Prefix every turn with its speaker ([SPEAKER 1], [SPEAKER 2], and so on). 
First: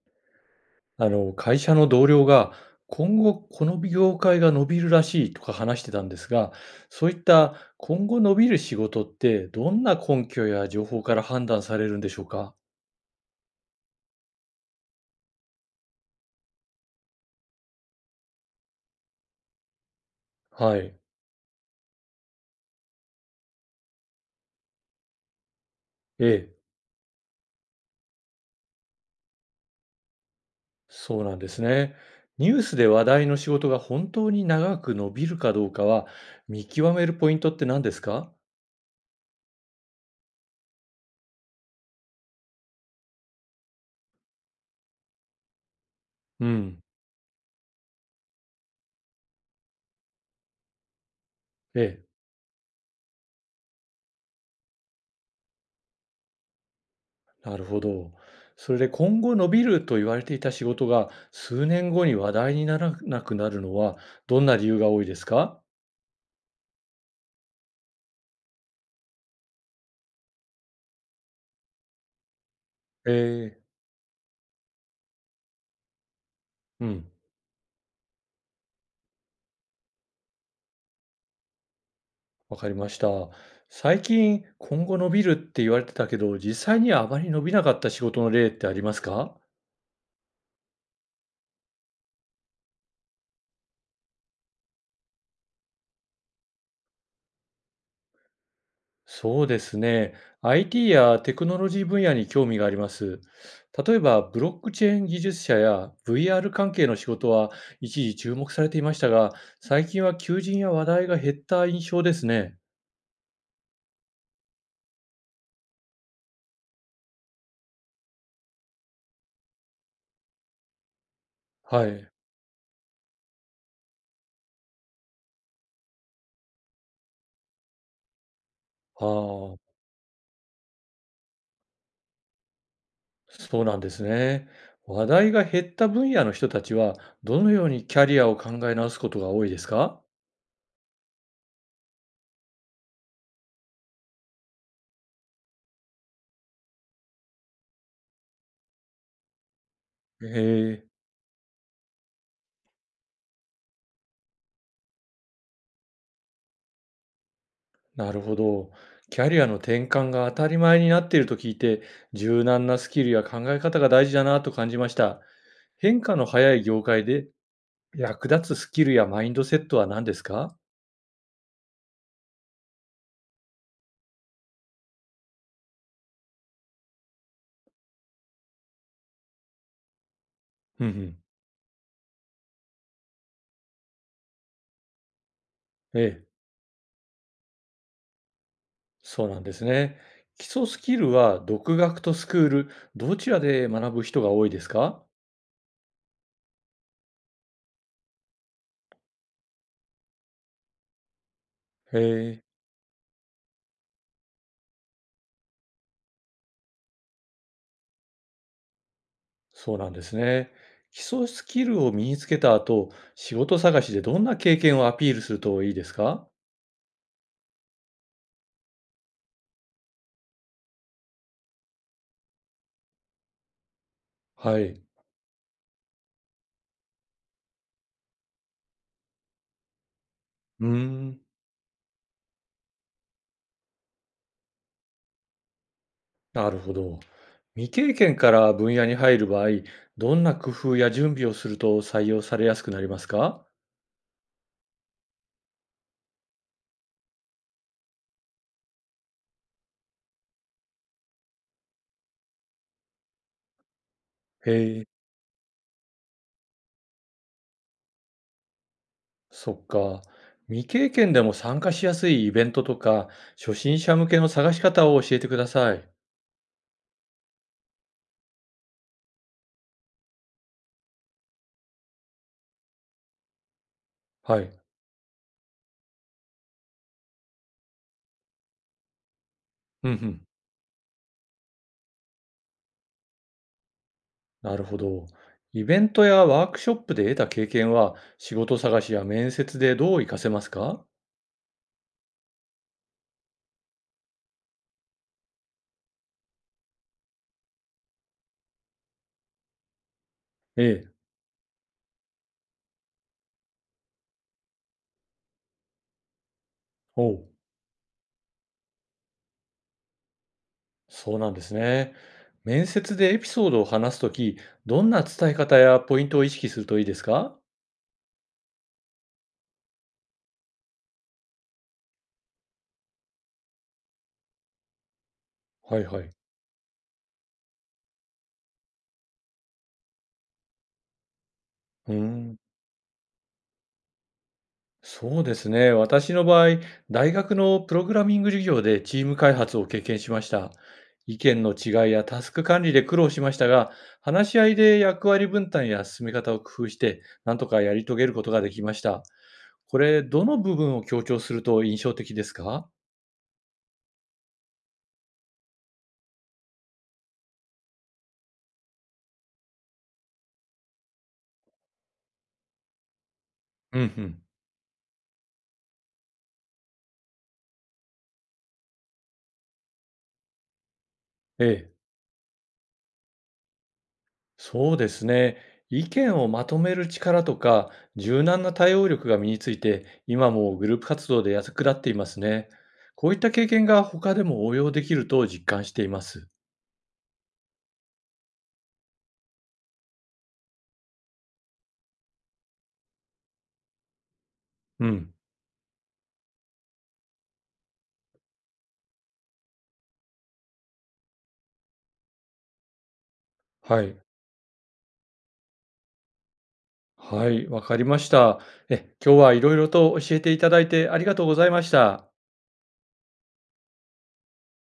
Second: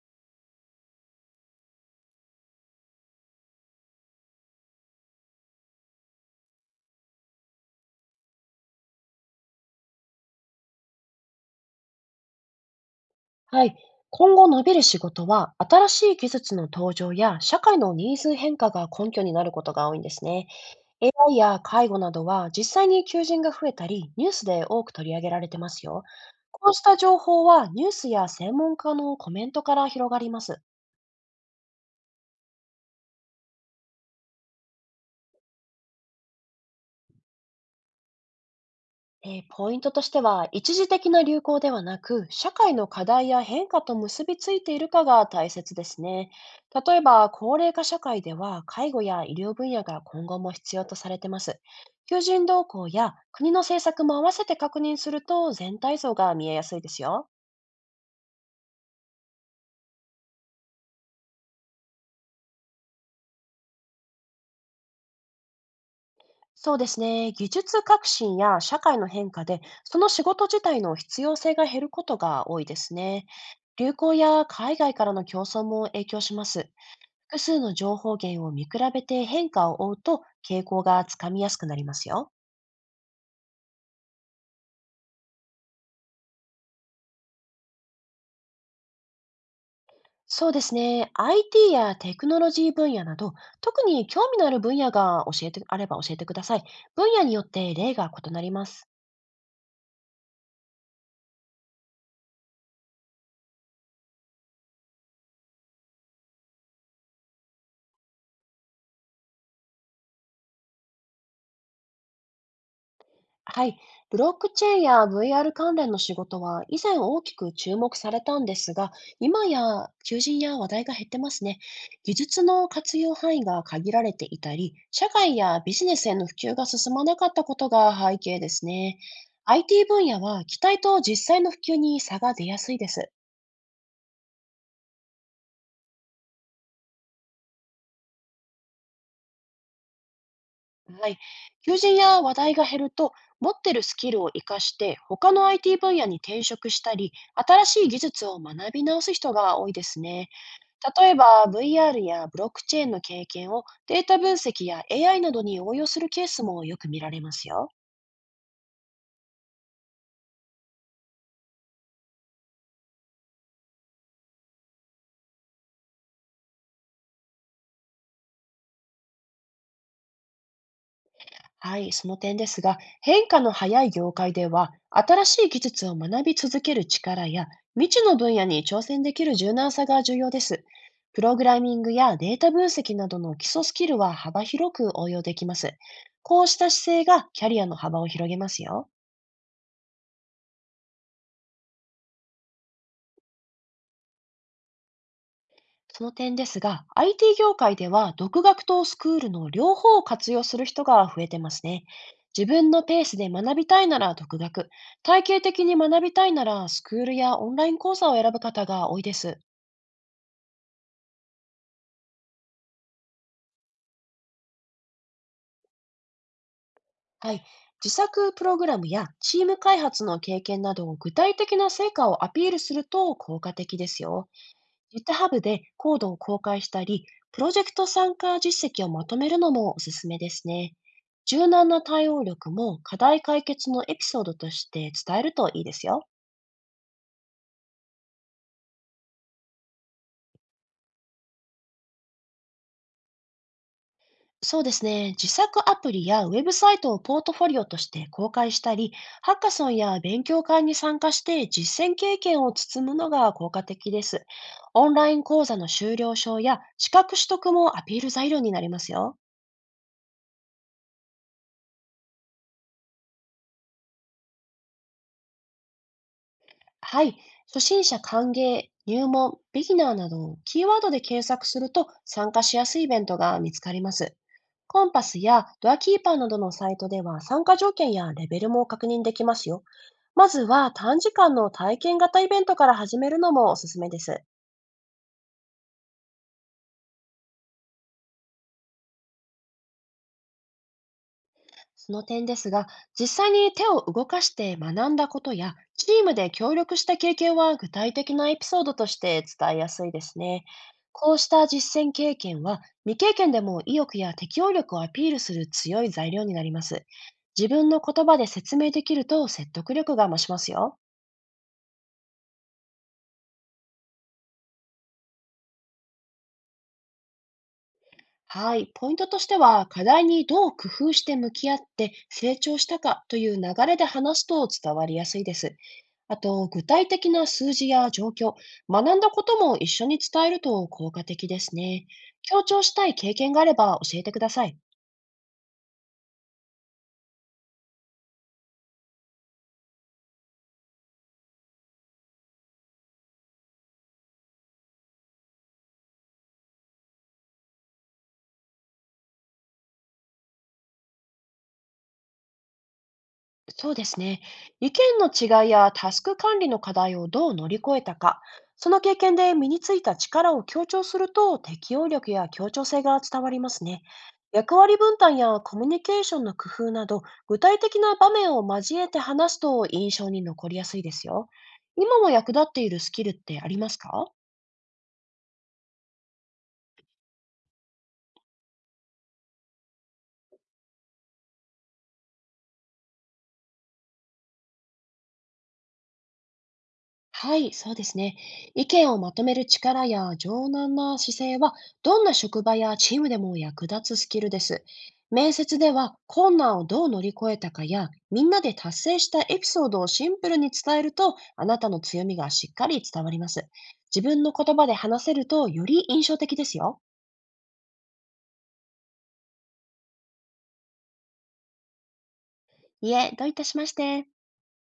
[SPEAKER 1] 会社の同僚が、今後この業界が伸びるらしいとか話してたんですが、そういった今後伸びる仕事って、どんな根拠や情報から判断されるんでしょうか？
[SPEAKER 2] はい。今後伸びる仕事は、新しい技術の登場や社会のニーズ変化が根拠になることが多いんですね。
[SPEAKER 1] はい。
[SPEAKER 2] AI や介護などは、実際に求人が増えたり、ニュースで多く取り上げられてますよ。
[SPEAKER 1] ええ、
[SPEAKER 2] こうした情報は、ニュースや専門家のコメントから広がります。
[SPEAKER 1] そうなんですね。ニュースで話題の仕事が本当に長く伸びるかどうかは、見極めるポイントって何ですか？
[SPEAKER 2] ポイントとしては、一時的な流行ではなく、社会の課題や変化と結びついているかが大切ですね。
[SPEAKER 1] うん。
[SPEAKER 2] 例えば、高齢化社会では、介護や医療分野が今後も必要とされてます。
[SPEAKER 1] ええ。
[SPEAKER 2] 求人動向や国の政策も合わせて確認すると、全体像が見えやすいですよ。
[SPEAKER 1] なるほど。それで今後伸びると言われていた仕事が数年後に話題にならなくなるのはどんな理由が多いですか？
[SPEAKER 2] そうですね。技術革新や社会の変化で、その仕事自体の必要性が減ることが多いです
[SPEAKER 1] え
[SPEAKER 2] ね。
[SPEAKER 1] え、
[SPEAKER 2] 流行や海外からの競争も影響します。
[SPEAKER 1] うん、
[SPEAKER 2] 複数の情報源を見比べて変化を追うと、傾向がつかみやすくなりますよ。
[SPEAKER 1] わかりました。最近今後伸びるって言われてたけど、実際にはあまり伸びなかった仕事の例ってありますか？
[SPEAKER 2] そうですね。IT やテクノロジー分野など、特に興味のある分野が教えてあれば教えてください。分野によって例が異なります。
[SPEAKER 1] そうですね。IT やテクノロジー分野に興味があります。例えば、ブロックチェーン技術者や VR 関係の仕事は一時注目されていましたが、最近は求人や話題が減った印象ですね。
[SPEAKER 2] はい。ブロックチェーンや VR 関連の仕事は以前大きく注目されたんですが、今や求人や話題が減ってますね。
[SPEAKER 1] はい。
[SPEAKER 2] 技術の活用範囲が限られていたり、社会やビジネスへの普及が進まなかったことが背景ですね。
[SPEAKER 1] ああ、
[SPEAKER 2] IT 分野は期待と実際の普及に差が出やすいです。
[SPEAKER 1] そうなんですね。話題が減った分野の人たちは、どのようにキャリアを考え直すことが多いですか？
[SPEAKER 2] はい。求人や話題が減ると、持ってるスキルを活かして他の IT 分野に転職したり、新しい技術を学び直す人が多いです
[SPEAKER 1] へ
[SPEAKER 2] ね。
[SPEAKER 1] え、
[SPEAKER 2] 例えば VR やブロックチェーンの経験をデータ分析や AI などに応用するケースもよく見られますよ。
[SPEAKER 1] なるほど。キャリアの転換が当たり前になっていると聞いて、柔軟なスキルや考え方が大事だなと感じました。変化の早い業界で役立つスキルやマインドセットは何ですか？
[SPEAKER 2] はい、その点ですが、変化の早い業界では、新しい技術を学び続ける力や、未知の分野に挑戦できる柔軟さが重要です。
[SPEAKER 1] うんうん。
[SPEAKER 2] プログラミングやデータ分析などの基礎スキルは幅広く応用できます。
[SPEAKER 1] ええ、
[SPEAKER 2] こうした姿勢がキャリアの幅を広げますよ。
[SPEAKER 1] そうなんですね。基礎スキルは独学とスクール、どちらで学ぶ人が多いですか？
[SPEAKER 2] その点ですが、IT 業界では独学とスクールの両方を活用する人が増えてますね。
[SPEAKER 1] へえ、
[SPEAKER 2] 自分のペースで学びたいなら独学、体系的に学びたいならスクールやオンライン講座を選ぶ方が多いです。
[SPEAKER 1] そうなんですね。基礎スキルを身につけた後、仕事探しでどんな経験をアピールするといいですか？
[SPEAKER 2] はい。自作プログラムやチーム開発の経験など、具体的な成果をアピールすると効果的ですよ。
[SPEAKER 1] はい。
[SPEAKER 2] GitHub でコードを公開したり、プロジェクト参加実績をまとめるのもおすすめです
[SPEAKER 1] うー
[SPEAKER 2] ね。
[SPEAKER 1] ん、
[SPEAKER 2] 柔軟な対応力も課題解決のエピソードとして伝えるといいですよ。
[SPEAKER 1] なるほど。未経験から分野に入る場合、どんな工夫や準備をすると採用されやすくなりますか？
[SPEAKER 2] そうですね。自作アプリやウェブサイトをポートフォリオとして公開したり、ハッカソンや勉強会に参加して実践経験を積むのが効果的です。
[SPEAKER 1] へえ、
[SPEAKER 2] オンライン講座の修了証や資格取得もアピール材料になりますよ。
[SPEAKER 1] そっか。未経験でも参加しやすいイベントとか、初心者向けの探し方を教えてください。
[SPEAKER 2] はい。初心者歓迎、入門、ビギナーなどをキーワードで検索すると、参加しやすいイベントが見つかります。
[SPEAKER 1] はい。
[SPEAKER 2] コンパスやドアキーパーなどのサイトでは、参加条件やレベルも確認できますよ。
[SPEAKER 1] うんうん。
[SPEAKER 2] まずは短時間の体験型イベントから始めるのもおすすめです。
[SPEAKER 1] なるほど。イベントやワークショップで得た経験は、仕事探しや面接でどう活かせますか？
[SPEAKER 2] その点ですが、実際に手を動かして学んだことや、チームで協力した経験は、具体的なエピソードとして伝えやすいですね。
[SPEAKER 1] ええ。
[SPEAKER 2] こうした実践経験は、未経験でも意欲や適応力をアピールする強い材料になります。
[SPEAKER 1] おう、
[SPEAKER 2] 自分の言葉で説明できると説得力が増しますよ。
[SPEAKER 1] そうなんですね。面接でエピソードを話すとき、どんな伝え方やポイントを意識するといいですか？
[SPEAKER 2] はい、ポイントとしては、課題にどう工夫して向き合って成長したかという流れで話すと伝わりやすいです。
[SPEAKER 1] はいはい。
[SPEAKER 2] あと、具体的な数字や状況、学んだことも一緒に伝えると効果的ですね。
[SPEAKER 1] うーん。
[SPEAKER 2] 強調したい経験があれば教えてください。
[SPEAKER 1] そうですね。私の場合、大学のプログラミング授業でチーム開発を経験しました。意見の違いやタスク管理で苦労しましたが、話し合いで役割分担や進め方を工夫して、なんとかやり遂げることができました。これ、どの部分を強調すると印象的ですか？
[SPEAKER 2] そうですね。意見の違いやタスク管理の課題をどう乗り越えたか、その経験で身についた力を強調すると、適応力や協調性が伝わります
[SPEAKER 1] うん
[SPEAKER 2] ね。
[SPEAKER 1] うん。
[SPEAKER 2] 役割分担やコミュニケーションの工夫など、具体的な場面を交えて話すと印象に残りやすいですよ。
[SPEAKER 1] ええ。
[SPEAKER 2] 今も役立っているスキルってありますか？
[SPEAKER 1] そうですね。意見をまとめる力とか、柔軟な対応力が身について、今もグループ活動で役立っていますね。こういった経験が他でも応用できると実感しています。
[SPEAKER 2] はい、そうですね。意見をまとめる力や柔軟な姿勢は、どんな職場やチームでも役立つスキルです。
[SPEAKER 1] うん。
[SPEAKER 2] 面接では、困難をどう乗り越えたかや、みんなで達成したエピソードをシンプルに伝えると、あなたの強みがしっかり伝わります。
[SPEAKER 1] はい。
[SPEAKER 2] 自分の言葉で話せると、より印象的ですよ。
[SPEAKER 1] はい、わかりました。え、今日はいろいろと教えていただいてありがとうございました。
[SPEAKER 2] いえ、どういたしまして。